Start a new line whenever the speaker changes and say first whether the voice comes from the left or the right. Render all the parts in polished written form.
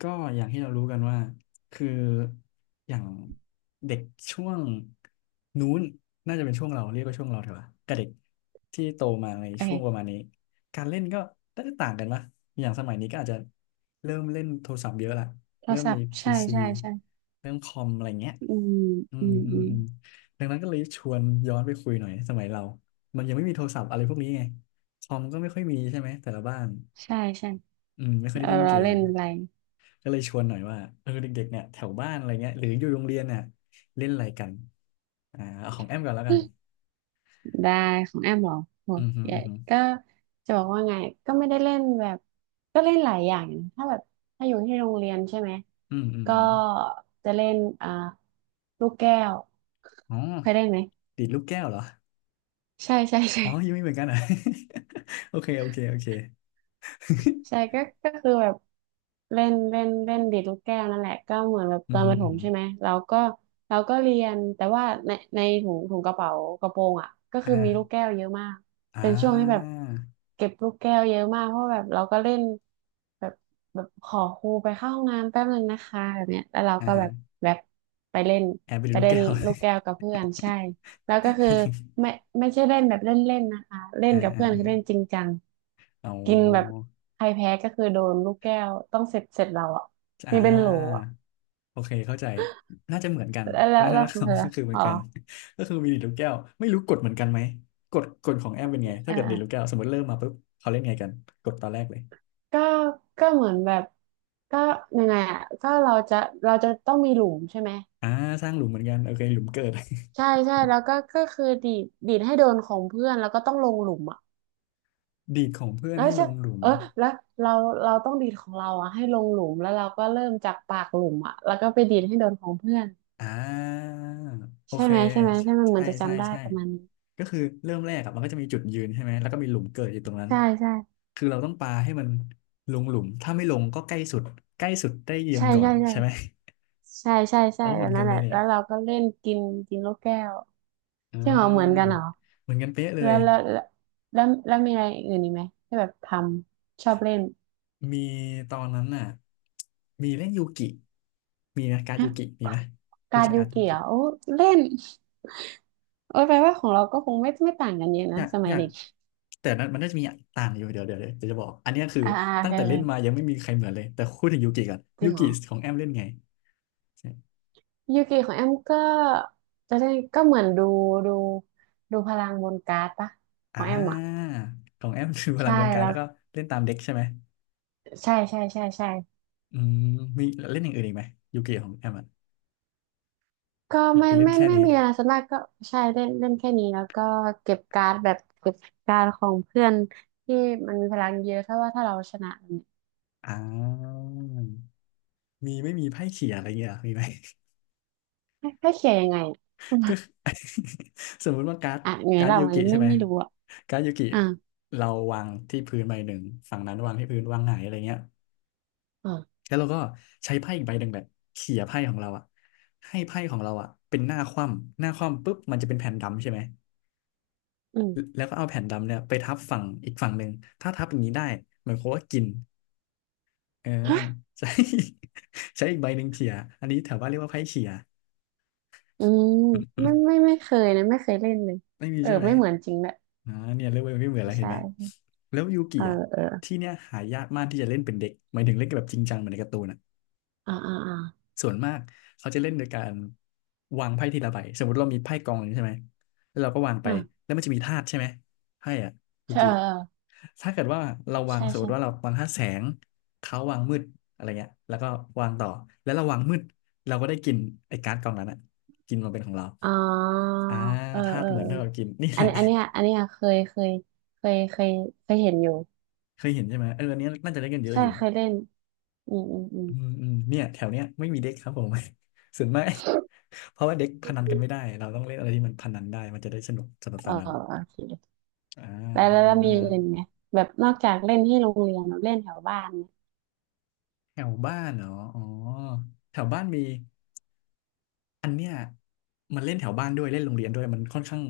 left: ก็อย่างที่เรารู้กันว่าคืออย่างเด็กช่วงนู้นน่าจะเป็นช่วงเราเรียกว่าช่วงเราเถอะวะกับเด็กที่โตมาใน
right: โอ
left: ช่วงประมา
right: เค
left: ณนี้การเล่นก็น่าจะต่างกันปะอย่างสมัยนี้ก็อาจจะเริ่มเล่นโทรศัพท์เยอะละ
right: โทร
left: เริ่ม
right: ศัพ
left: มี
right: ท์
left: พี
right: ใช่
left: ซี
right: ใช่ใช่
left: เริ่มคอมอะไรเงี้ย
right: อืม
left: อื
right: อื
left: ม
right: ม
left: อื
right: อื
left: ม
right: ม
left: อืมดังนั้นก็เลยชวนย้อนไปคุยหน่อยสมัยเรามันยังไม่มีโทรศัพท์อะไรพวกนี้ไงคอมก็ไม่ค่อยมีใช่ไหมแต่ละบ้าน
right: ใช่ใช่
left: อืมไม่ค่อยได้
right: เรา
left: เล่น
right: เรา
left: เก
right: เล่
left: ม
right: นอะไร
left: ก็เลยชวนหน่อยว่าเออเด็กๆเนี่ยแถวบ้านอะไรเงี้ยหรืออยู่โรงเรียนเนี่ยเล่นอะไรกันเอาของแอมก่อนแล้วกัน
right: ได้ของแอมเหรอโห
left: อืมฮึ
right: ใหญ่
left: อืมฮึ
right: ก็จะบอกว่าไง ก็ไม่ได้เล่นแบบ ก็เล่นหลายอย่างนะถ้าแบบถ้าอยู่ที่โรงเรียนใช่ไหม
left: อืมอืม
right: ก็
left: อืม
right: จะเล่นลูกแก้ว
left: อ๋อ
right: เคยเล่นไหม
left: ดีดลูกแก้วเหรอ
right: ใช่ใช่ใช่
left: อ๋อยังไม่เหมือนกันเหรอ่ะ โอเคโอเคโอเค
right: ใช่ ก็ก็คือแบบเล่นเล่นเล่นดีดลูกแก้วนั่นแหละก็เหมือนแบบ
left: อื
right: ต
left: ม
right: อน
left: ฮึ
right: ประถ
left: อืม
right: ม
left: ฮึ
right: ใช่ไหมเราก็เราก็เรียนแต่ว่าในถุงกระเป๋ากระโปรงอ่ะก็คือมีลูก
left: อ่า
right: แก้วเยอะมาก
left: อ่
right: เป็นช่วงที่แบ
left: า
right: บเก็บลูกแก้วเยอะมากเพราะแบบเราก็เล่นแบบแบบขอครูไปเข้าห้องน้ำแป๊บนึงนะคะแบบเนี้ยแล้วเรา
left: อ่า
right: ก็
left: ฮะ
right: แบบแบบไปเล่น
left: แอบไปดู
right: ไป
left: ลูก
right: เล่น
left: แก้ว
right: ลูกแก้ วกับเพื่อนใช่ แล้วก็คือไม่ไม่ใช่เล่นแบบเล่นๆนะคะเล่น
left: อ่า
right: กับ
left: อ่า
right: เพื่อนคือเล่นจริงจัง
left: อ๋
right: กินแบบ
left: อ
right: ใครแพ้ก็คือโดนลูกแก้วต้องเสร็จเราอ่ะ
left: อ่า
right: มีเป็นโหลอ่ะ
left: โอเคเข้าใจน่าจะเหมือนกัน
right: แล้วแล้ว
left: วัฒ
right: แล้
left: น
right: ว
left: ธ
right: ขอ
left: ร
right: ง
left: รม
right: เธอ
left: ก็คือเหมื
right: อ๋
left: อน
right: อ
left: กัน ก็คือมีดีดลูกแก้วไม่รู้กฎเหมือนกันไหมกฎของแอมเป็นไงถ้าเกิดดีดลูก
right: อ่า
left: แก้วสมมติเริ่มมาปุ๊บเขาเล่นไงกันกดตอนแรกเลย
right: ก็ก็เหมือนแบบก็ยังไงอ่ะก็เราจะต้องมีหลุมใช่ไหม
left: อ่าสร้างหลุมเหมือนกันโอเคหลุมเกิด
right: ใช่ใช่แล้วก็ก็คือดีดให้โดนของเพื่อนแล้วก็ต้องลงหลุมอ่ะ
left: ดีดของเพื่อน
right: แล้ว
left: ให้ล
right: จะ
left: งหลุม
right: เออแล้วเราเราต้องดีดของเราอ่ะให้ลงหลุมแล้วเราก็เริ่มจากปากหลุมอ่ะแล้วก็ไปดีดให้โดนของเพื่อน
left: อ่าโอ
right: ใช่
left: เค
right: ไหมใช่ไหมใช่มันเหมื
left: ใช่
right: อนจะ
left: ใช่
right: จำได้
left: ใช่
right: ประมาณนี้
left: ก็คือเริ่มแรกอะมันก็จะมีจุดยืนใช่ไหมแล้วก็มีหลุมเกิดอยู่ตรงนั้น
right: ใช่ใช่
left: คือเราต้องปาให้มันลงหลุมถ้าไม่ลงก็ใกล้สุดใกล้สุดได้ยืน
right: ใช่
left: ก่อ
right: ใช่
left: นใช่ไหม
right: ใช่ใช่ใช่ใช่
left: อ๋อเห
right: แบ
left: มือ
right: บ
left: นกั
right: นั้
left: น
right: นแห
left: เลย
right: ละ
left: เนี่ย
right: แล้วเราก็เล่นกินกินลูกแก้ว
left: อ่
right: ใช่เหรอเหมือนกัน
left: า
right: เหรอ
left: เหมือนกันเป๊ะเล
right: แล้
left: ย
right: วแล้วแล้วแล้วมีอะไรอื่นอีกไหมที่แบบทำชอบเล่น
left: มีตอนนั้นน่ะมีเล่นยูกิมีนะการดยู
right: ฮะ
left: กิมีไหมรู้
right: การ
left: จัก
right: ดยู
left: การดยู
right: กิเหร
left: กิ
right: อโอ้เล่นโอ้ยแปลว่าของเราก็คงไม่ต่างกันเยอะ
left: อ
right: นะ
left: ยาก
right: สมั
left: อ
right: ย
left: ยาก
right: เด็ก
left: แต่นั้นมันน่าจะมีต่างอยู่เดี๋ยวจะบอกอันเนี้ยคือ
right: อ่าโอ
left: ตั้
right: เค
left: งแต่
right: โอ
left: เล่นมา
right: เค
left: ยังไม่มีใครเหมือนเลยแต่พูดถึงยูกิก่อน
right: จริ
left: ยู
right: งเหร
left: กิ
right: อ
left: ของแอมเล่นไงใช่
right: ยูกิของแอมก็จะได้ก็เหมือนดูดูพลังบนการ์ดปะข
left: อ่
right: องแอมอ่ะ
left: าของแอมคือพลั
right: ใช่
left: งกลไก
right: แล้
left: แล้
right: ว
left: วก็เล่นตามเด็กใช่ไหม
right: ใช่ใช่ใช่ใช่
left: อืมมีเล่นอย่างอื่นอีกไหมยูกิของแอมอ่ะ
right: ก็
left: หรือ
right: ไม่
left: เล่น
right: ไม่
left: แค่
right: ไม่
left: นี้
right: ไมมีอะไรส่วนมากก็ใช่เล่นเล่นแค่นี้แล้วก็เก็บการ์ดแบบเก็บการ์ดของเพื่อนที่มันมีพลังเยอะถ้าว่าถ้าเราชนะเนี่ย
left: อ่ามีไม่มีไพ่เขี่ยอะไรเงี้ยเหรอมีไหม
right: ให้เขียนยังไง
left: ก็
right: อะ
left: สมมุติว่าการ์ด
right: อ่ะไง
left: การ์ด
right: เรา
left: ยู
right: ไม่
left: กิใช่
right: ไม่
left: ไหม
right: ไม่รู้อ่ะ
left: การ์ดยูกิ
right: อ่า
left: เราวางที่พื้นใบหนึ่งฝั่งนั้นวางที่พื้นวางหงายอะไรเงี้ย
right: อ่า
left: แล้วเราก็ใช้ไพ่อีกใบหนึ่งแบบเขี่ยไพ่ของเราอะให้ไพ่ของเราอะเป็นหน้าคว่ำหน้าคว่ำปุ๊บมันจะเป็นแผ่นดำใช่ไหม
right: อืม
left: แล้วก็เอาแผ่นดำเนี่ยไปทับฝั่งอีกฝั่งหนึ่งถ้าทับอย่างนี้ได้เหมือนโคว่ากินเออ
right: ฮะ
left: ใช้ ใช้อีกใบหนึ่งเขี่ยอันนี้แถวบ้านเรียกว่าไพ่เขี่ย
right: อืมไม่ไม่ ไม่เคยนะไม่เคยเล่นเลย
left: ไม่มี
right: เออ
left: ใช่ไหม
right: ไม่เหมือนจริงแหละ
left: อ่าเนี่ยเริ่มไม่เหมือนแล้วเห็นไหม
right: ใช่
left: แล้วยูกิ
right: เออ
left: อ่ะ
right: เออ
left: ที่เนี่ยหายากมากที่จะเล่นเป็นเด็กหมายถึงเล่นแบบจริงจังเหมือนในการ์ตูนอ่ะ
right: อ่าอ่าอ่า
left: ส่วนมากเขาจะเล่นโดยการวางไพ่ทีละใบสมมติเรามีไพ่กองหนึ่งใช่ไหมแล้วเราก็วางไป
right: อ่า
left: แล้วมันจะมีธาตุใช่ไหมไพ่อ่ะยู
right: ใช่เอ
left: กิ
right: อเออ
left: ถ้าเกิดว่าเราวาง
right: ใช่
left: สมม
right: ใช่
left: ติว่าเราวางธาตุแสงเขาวางมืดอะไรเงี้ยแล้วก็วางต่อแล้วเราวางมืดเราก็ได้กินไอ้การ์ดกองนั้นอ่ะกินมาเป็นของเรา
right: อ๋อ
left: อ่า
right: เออ
left: ธา
right: เออเอ
left: ตุ
right: อ
left: เหมือนเท่ากับกินนี่
right: อั
left: แห
right: น
left: ละ
right: อันเนี้ยอันเนี้ยเคยเคยเคยเห็นอยู่
left: เคยเห็นใช่ไหมเอออันนี้น่าจะเล่นกันเยอะ
right: ใช่
left: อยู่
right: เคยเล่นอืมอืมอืม
left: อืมอืมเนี่ยแถวเนี้ยไม่มีเด็กครับผม ส่วนมาก เพราะว่าเด็กพนันกันไม่ได้เราต้องเล่นอะไรที่มันพนันได้มันจะได้สนุก
right: เอ
left: ส
right: อ
left: นาน
right: โอเค
left: อ่า
right: แล้วมีอย่างอื่
left: อ่า
right: นไหมแบบนอกจากเล่นที่โรงเรียนเราเล่นแถวบ้านเนี่ย
left: แถวบ้านเหรออ๋อแถวบ้านมีอันเนี้ยมันเล่นแถวบ้านด้วยเล่นโรงเรียนด้วยมันค่อนข้าง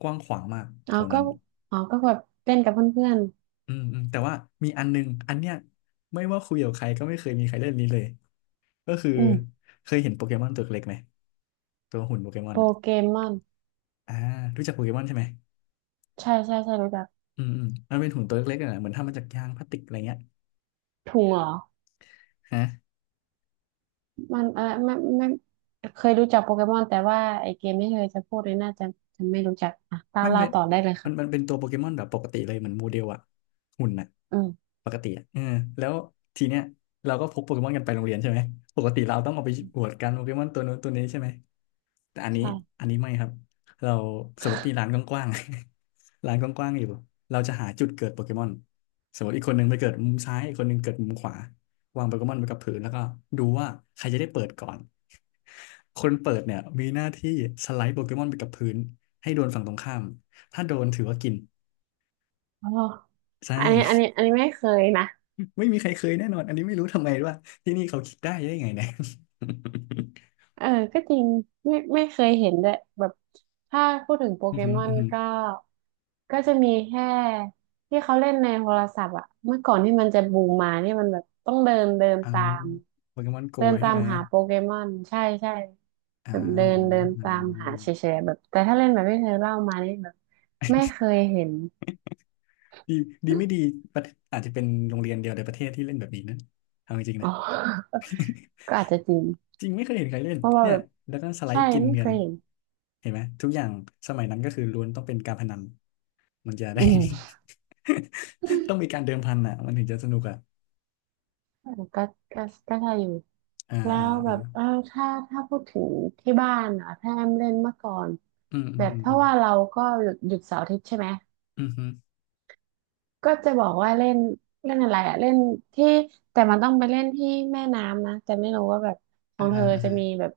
left: กว้างขวางมากแถ
right: อ๋อ
left: ว
right: ก็
left: นั้น
right: อ๋อก็แบบเล่นกับเพื่อน
left: อืมอืมแต่ว่ามีอันนึงอันเนี้ยไม่ว่าคุยกับใครก็ไม่เคยมีใครเล่นนี้เลยก็คือ
right: ๆอืม
left: เคยเห็นโปเกมอนตัวเล็กไหมตัวหุ่นโปเกมอน
right: โป
left: อ่ะ
right: เกมอน
left: อ่ารู้จักโปเกมอนใช่ไหม
right: ใช่ใช่ใช่รู้จัก
left: อืมอืมมันเป็นถุงตัวเล็กๆอะนะเหมือนทำมาจากยางพลาสติกอะไรเงี้ย
right: ถุงเหรอ
left: ฮะ
right: มันเออไม่เคยรู้จักโปเกมอนแต่ว่าไอเกมที่เคยจะพูดเลยน่าจะจะไม่รู้จักอ่ะเล่า
left: ไม่
right: เล่า
left: เป็น
right: ต่อได้เลย
left: มัน
right: ค่ะ
left: เป็นตัวโปเกมอนแบบปกติเลยเหมือนโมเดลอะหุ่นอะ
right: อืม
left: ปกติอะเออแล้วทีเนี้ยเราก็พกโปเกมอนกันไปโรงเรียนใช่ไหมปกติเราต้องเอาไปอวดกันโปเกมอนตัวนู้นตัวนี้ใช่ไหมแต่อันนี้
right: ใช่
left: อันนี้ไม่ครับเราสมมติมีร้านกว้างๆ ร้านกว้างๆอยู่เราจะหาจุดเกิดโปเกมอนสมมติอีกคนหนึ่งไปเกิดมุมซ้ายอีกคนหนึ่งเกิดมุมขวาวางโปเกมอนไปกับพื้นแล้วก็ดูว่าใครจะได้เปิดก่อนคนเปิดเนี่ยมีหน้าที่สไลด์โปเกมอนไปกับพื้น ให้โดนฝั่งตรงข้าม ถ้าโดนถือว่ากิน
right: อ๋อ
left: ใช
right: อันนี้อัน
left: ่
right: นี้อันนี้ไม่เคยนะ
left: ไม่มีใครเคยแน่นอน อันนี้ไม่รู้ทำไมว่าที่นี่เขาคิดได้ไงเนี่ย
right: เออก็จริงไม่เคยเห็นด้วยแบบถ้าพูดถึงโป
left: อื
right: เก
left: อหือ
right: มอน
left: อือหือ
right: ก็ก็จะมีแค่ที่เขาเล่นในโทรศัพท์อะเมื่อก่อนที่มันจะบูมมานี่มันแบบต้องเดินเดิน
left: อ่า
right: ตาม
left: โปเกมอนโก
right: เดิน
left: ใช่
right: ตาม
left: ไหม
right: หาโปเกมอนใช่ใช่
left: อ่า
right: แบบเดินเดิน
left: อ่าอ่
right: ตามหาเฉ
left: า
right: ยๆแบบแต่ถ้าเล่นแบบที่เธอเล่ามานี่แบบไม่เคยเห็น
left: ดีดีไม่ดีประเทศอาจจะเป็นโรงเรียนเดียวในประเทศที่เล่นแบบนี้นะเอาจริงๆ
right: อ๋
left: นะ
right: อ ก็อาจจะจริง
left: จริงไม่เคยเห็นใครเล่น
right: เพราะว่า
left: เนี่ย
right: แบบ
left: แล้วก็สไล
right: ใช่
left: ด์กิน
right: ไม่เค
left: เงิน
right: ยเห็น
left: เห็นไหม ทุกอย่าง สมัยนั้นก็คือล้วนต้องเป็นการพนันมันจะได้
right: อืม
left: ต้องมีการเดิมพันอ่ะมันถึงจะสนุกอ่ะ
right: อืมก็ก็ใช่อยู่
left: อ่า
right: แล้
left: อ่า
right: วแบ
left: อ่า
right: บเออถ้าพูดถึงที่บ้านอ่ะถ้าแอมเล่นเมื่อก่อน
left: อืมอื
right: แบ
left: ม
right: บ
left: อืม
right: ถ้า
left: อืม
right: ว่าเราก็หยุดเสาร์อาทิตย์ใช่ไหม
left: อืมฮึ
right: ก็จะบอกว่าเล่นเล่นอะไรอะเล่นที่แต่มันต้องไปเล่นที่แม่น้ำนะแต่ไม่รู้ว่าแบบขอ
left: อ่า
right: งเธ
left: ฮะ
right: อ
left: อ่า
right: จะ
left: ฮะ
right: มีแบบ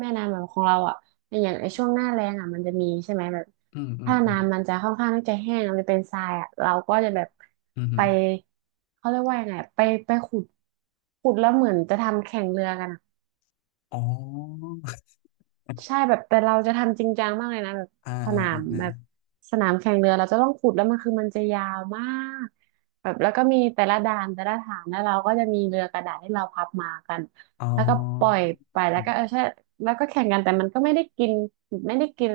right: แม่น้ำแบบของเราอ่ะอย่างไอช่วงหน้าแล้งอ่ะมันจะมีใช่ไหมแบบ
left: อืมอืม
right: ถ้า
left: อืม
right: น้ำมันจะค่อนข้างที่จะแห้งมันจะเป็นทรายอ่ะเราก็จะแบบ
left: อืมฮึ
right: ไปเขาเรียกว่ายังไงอะไปขุดแล้วเหมือนจะทำแข่งเรือกันอะ
left: อ๋อ
right: ใช่แบบแต่เราจะทำจริงจังมากเลยนะแบบ
left: อ่า
right: ส
left: อ่า
right: นาม
left: อ่า
right: แบบ
left: อา
right: สนามแข่งเรือเราจะต้องขุดแล้วมันคือมันจะยาวมากแบบแล้วก็มีแต่ละด่านแต่ละฐานแล้วเราก็จะมีเรือกระดาษที่เราพับมากัน
left: อ๋อ
right: แล้วก็ปล่อยไปแล้วก็เออใช่แล้วก็แข่งกันแต่มันก็ไม่ได้กินไม่ได้กิน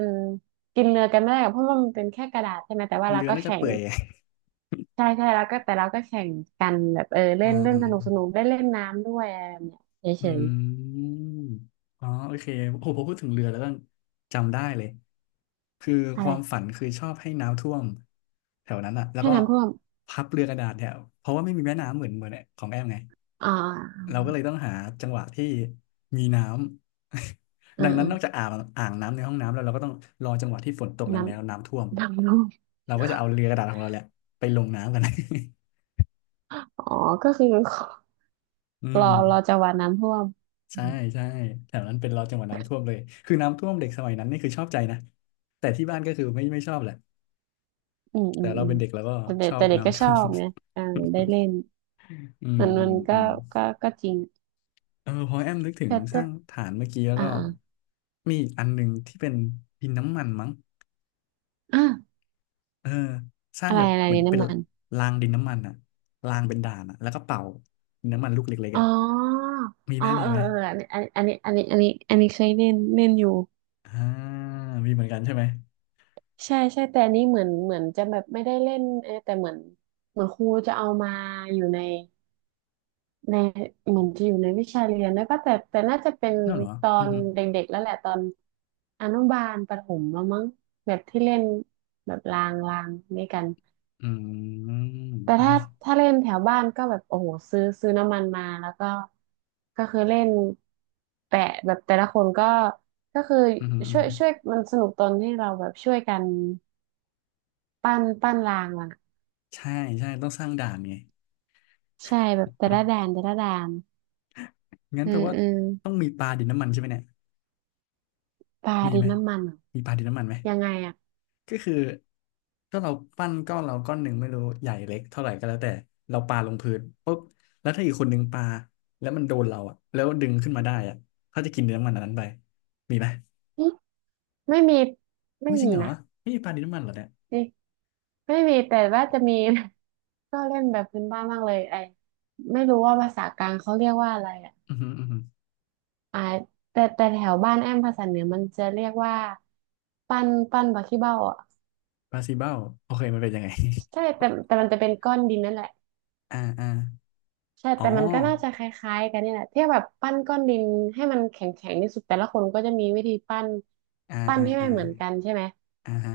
right: กินเรือกันไม่ได้หรอกเพราะว่ามันเป็นแค่กระดาษใช่ไหมแต่ว่าเรา
left: เรือ
right: ก็
left: น่าจะ
right: แข่ง
left: เปื่อย ไง
right: ใช่ใช่แล้วก็แต่เราก็แข่งกันแบบเออเล่
left: อ่า
right: นเล่น
left: อ่า
right: สนุกสนุก
left: อ่า
right: ได้เล่นน้ำด้วยอะไรแบบเนี้ยเฉ
left: อื
right: ย
left: มอ๋อโอเคโอ้โหพอพูดถึงเรือแล้วก็จำได้เลยคือ
right: ๆ
left: ค
right: อะไร
left: วามฝันคือชอบให้น้ำท่วมแถวนั้นอ่ะแล้ว
right: ให้
left: ก็
right: น้ำท่วม
left: พับเรือกระดาษแถวเพราะว่าไม่มีแม่น้ำเหมือนของแอมไง
right: อ่า
left: เราก็เลยต้องหาจังหวะที่มีน้ำ
right: เอ อ
left: ดัง
right: เอ
left: นั้น
right: อ
left: นอกจากอ่างอ่างน้ำในห้องน้ำแล้วเราก็ต้องรอจังหวะที่ฝนตกแรง
right: น้
left: แล้วน้ำท่วม
right: ำ น้ำท่วม
left: เราก็จะเอาเรือกระดาษของเราแหละไปลงน้ำกัน
right: อ๋อก็คือ
left: อื
right: รอ
left: ม
right: รอจังหวะน้ำท่วม
left: ใช่ใช่แถวนั้นเป็นรอจังหวะน้ำท่วมเลยคือน้ำท่วมเด็กสมัยนั้นนี่คือชอบใจนะแต่ที่บ้านก็คือไม่ชอบแหละ
right: อืมอื
left: แต่
right: ม
left: เรา
right: อืม
left: เป็นเด็กเราก็
right: แต่เด็
left: ช
right: ก
left: อ
right: แต่
left: บ
right: เด็กก็
left: น้ำ
right: ช
left: ท่
right: อ
left: ว
right: บ
left: ม
right: ไงอ่าได้เล่น
left: อืม
right: มัน
left: อื
right: มัน
left: มอื
right: ก็
left: ม
right: ก็ก็จริง
left: เออพอแอมนึกถึง
right: แต่
left: ส
right: แต่
left: ร้างฐานเมื่อกี้แล้ว
right: อ่า
left: ก็
right: อ่า
left: มีอีกอันหนึ่งที่เป็นดินน้ำมันมั้ง
right: อ่า
left: เออสร้าง
right: อะไร
left: แบบ
right: อะไร
left: เหมือ
right: เนี่
left: น
right: ย
left: เป็น
right: น้ำมัน
left: รางดินน้ำมันอะรางเป็นด่านอะแล้วก็เป่าดินน้ำมันลูกเล็กๆ
right: อ๋
left: อะ
right: อ
left: มีไห
right: อ๋
left: ม
right: อ
left: มี
right: เออ
left: ไหม
right: เอออันนี้อันนี้อันนี้อันนี้อันนี้อันนี้เคยเล่นเล่นอยู่
left: อ่ามีเหมือนกันใช่ไหม
right: ใช่ใช่แต่อันนี้เหมือนเหมือนจะแบบไม่ได้เล่นเออแต่เหมือนเหมือนครูจะเอามาอยู่ใน ในเหมือนจะอยู่ในวิชาเรียนด้วยป่ะก็แต่แต่น่าจะเป็น
left: นั่นเหรอ
right: ตอ
left: อือ
right: น
left: หือ
right: เด็กๆแล้วแหละตอนอนุบาลประถมแล้วมั้งแบบที่เล่นแบบรางรางด้วยกัน
left: อืม
right: แต่
left: ไอ
right: ถ้า
left: ้
right: ถ้าเล่นแถวบ้านก็แบบโอ้โหซื้อซื้อน้ำมันมาแล้วก็ก็คือเล่นแปะแบบแต่ละคนก็ก็คือ
left: อือหืออื
right: ช่
left: อ
right: วย
left: หือ
right: ช่วยมันสนุกตอนที่เราแบบช่วยกันปั้นปั้นรางอ่ะ
left: ใช่ใช่ต้องสร้างด่านไง
right: ใช่แบบแต่ละด่านแต่ละด่าน
left: งั้น
right: เออ
left: แปลว่า
right: เออ
left: ต้องมีปลาดินน้ำมันใช่ไหมเนี่ย
right: ปลา
left: มี
right: ดิ
left: ไห
right: น
left: ม
right: น้ำมันเหรอ
left: มีปลาดินน้ำมันไหม
right: ยังไงอ่ะ
left: ก็คือถ้าเราปั้นก้อนเราก้อนหนึ่งไม่รู้ใหญ่เล็กเท่าไหร่ก็แล้วแต่เราปาลงพื้นปุ๊บแล้วถ้าอีกคนหนึ่งปาแล้วมันโดนเราอ่ะแล้วดึงขึ้นมาได้อ่ะเขาจะกินเนื้อมันอันนั้นไปมีไหม
right: ไม่มี
left: อุ้
right: ไม่
left: ยจริ
right: มี
left: งเหรอ
right: นะ
left: ไม่มีปลาดินน้ำมันเหรอเนี่ย
right: นี่ไม่มีแต่ว่าจะมี ก็เล่นแบบพื้นบ้านบ้างเลยไอไม่รู้ว่าภาษากลางเขาเรียกว่าอะไรอ่ะ
left: อือหืออือหือ
right: อ่าแต่แต่แถวบ้านแอมภาษาเหนือมันจะเรียกว่าปั้นปั้นบักขี้เบ้าอ่ะ
left: ปลาซีเบ้าโอเคมันเป็นยังไง
right: ใช่แต่แต่มันจะเป็นก้อนดินนั่นแหละ
left: อ่าอ่า
right: ใช่
left: อ๋อ
right: แต่มันก็น่าจะคล้ายๆกันนี่แหละที่แบบปั้นก้อนดินให้มันแข็งๆที่สุดแต่ละคนก็จะมีวิธีปั้น
left: อ่า
right: ปั้น
left: อ่า
right: ให้ไม่
left: อ่า
right: เหมือนกันใช่ไหม
left: อ่าฮะ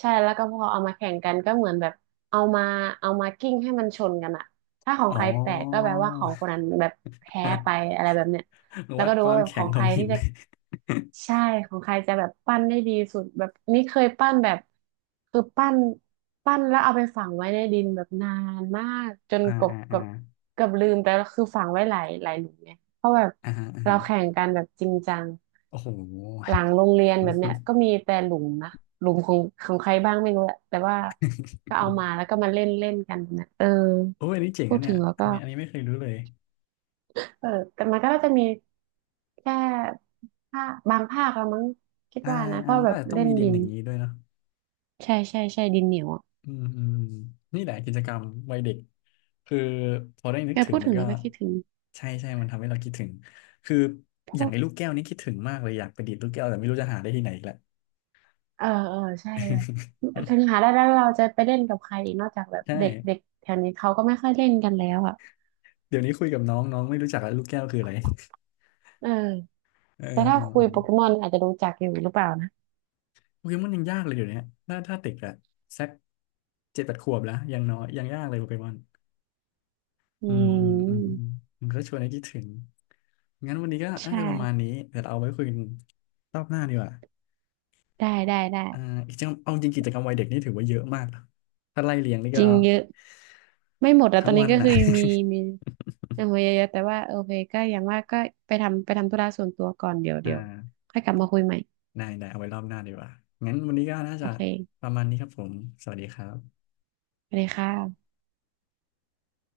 right: ใช่แล้วก็พอเอามาแข่งกันก็เหมือนแบบเอามาเอามากิ้งให้มันชนกันอะถ้าของ
left: อ๋อ
right: ใครแตกก็แปลว่าของคนนั้นแบบแพ้ไปอะไรแบบเนี้ย แล้ว
left: วัด
right: ก็ดู
left: ควา
right: ว่า
left: ม
right: แบบข
left: แข็
right: อ
left: ง
right: ง
left: ข
right: ใค
left: อง
right: ร
left: หิ
right: ที่
left: น
right: จะใช่ ของใครจะแบบปั้นได้ดีสุดแบบนี่เคยปั้นแบบคือปั้นปั้นแล้วเอาไปฝังไว้ในดินแบบนานมากจน
left: อ่า
right: กบ
left: อ่าอ่า
right: กับกับลืมไปแล้วคือฝังไว้หลายหลายหลุมไง เพราะแบบ
left: อ่าฮะอ่า
right: เรา
left: ฮะ
right: แข่งกันแบบจริงจัง
left: โอ้โห
right: หลังโรงเรียนแบบเนี้ยก็มีแต่หลุมนะหลุมของของใครบ้างไม่รู้แหละแต่ว่าก็เอามาแล้วก็มาเล่นเล่นกันแบบเนี้ยเออ
left: โอ้ยอันนี้เจ๋ง
right: พู
left: นะ
right: ด
left: เนี่
right: ถึ
left: ย
right: งแล้ว
left: อั
right: ก็
left: นนี้อันนี้ไม่เคยรู้เลย
right: เออแต่มันก็น่าจะมีแค่ภาคบางภาคละมั้งคิด
left: อ่า
right: ว่านะเพ
left: อ่า
right: ราะ
left: มัน
right: แบ
left: ก็
right: บ
left: อาจจะต้อง
right: เล่น
left: มีดิ
right: ดิ
left: นอ
right: น
left: ย่างนี้ด้วยเนาะ
right: ใช่ใช่ใช่ดินเหนียวอ่ะ
left: อืมอืมนี่แหละกิจกรรมวัยเด็กคือพอได้นึ
right: เอ
left: ก
right: อ
left: ถึง
right: พูด
left: มั
right: ถึ
left: น
right: ง
left: ก็
right: แล้วก็คิดถึง
left: ใช่ใช่มันทำให้เราคิดถึงคือ
right: พว
left: อย่าง
right: ก
left: ไอ้ลูกแก้วนี่คิดถึงมากเลยอยากไปดีดลูกแก้วแต่ไม่รู้จะหาได้ที่ไหนอีกแล้ว
right: เออเออใช่แบบถึง หาได้แล้วเราจะไปเล่นกับใครอีกนอกจากแบบ
left: ใช่
right: เด็กเด็กแถวนี้เขาก็ไม่ค่อยเล่นกันแล้วอ่ะ
left: เดี๋ยวนี้คุยกับน้องน้องไม่รู้จักแล้วลูกแก้วคืออะไร
right: เออ
left: เออ
right: แต่ถ้า
left: เออเอ
right: คุย
left: อ
right: โปเกมอนอาจจะรู้จักอยู่หรือเปล่านะ
left: โปเกมอนยังยากเลยเดี๋ยวนี้ถ้าเด็กอะสักเจ็ดแปดขวบแล้วยังน้อยยังยากเลยโปเกมอน
right: อื
left: อืมอืมอืมอื
right: ม
left: มมันก็ชวนให้คิดถึงงั้นวันนี้ก็น่า
right: ใช่
left: จะประมาณนี้เดี๋ยวเราเอาไว้คุยกันรอบหน้าดีกว่า
right: ได้ได้ได้
left: อ่าอีกจริงเอาจริงกิจกรรมวัยเด็กนี่ถือว่าเยอะมากนะถ้าไล่เรียงนี่
right: จ
left: ก็
right: ริงเยอะไม่หมดอะ
left: ทั้
right: ตอ
left: ง
right: นนี้
left: วัน
right: ก็
left: น่ะ
right: คือมีมีเอาไว้เยอะๆแต่ว่าโอเคก็อย่างว่าก็ไปทำไปทำธุระส่วนตัวก่อนเดี๋ยว
left: อ่า
right: เดี๋ยวค่อยกลับมาคุยใหม่
left: ได้ได้เอาไว้รอบหน้าดีกว่างั้นวันนี้ก็น่า
right: โอ
left: จะ
right: เค
left: ประมาณนี้ครับผมสวัสดีครับ
right: ไปเลยค่ะ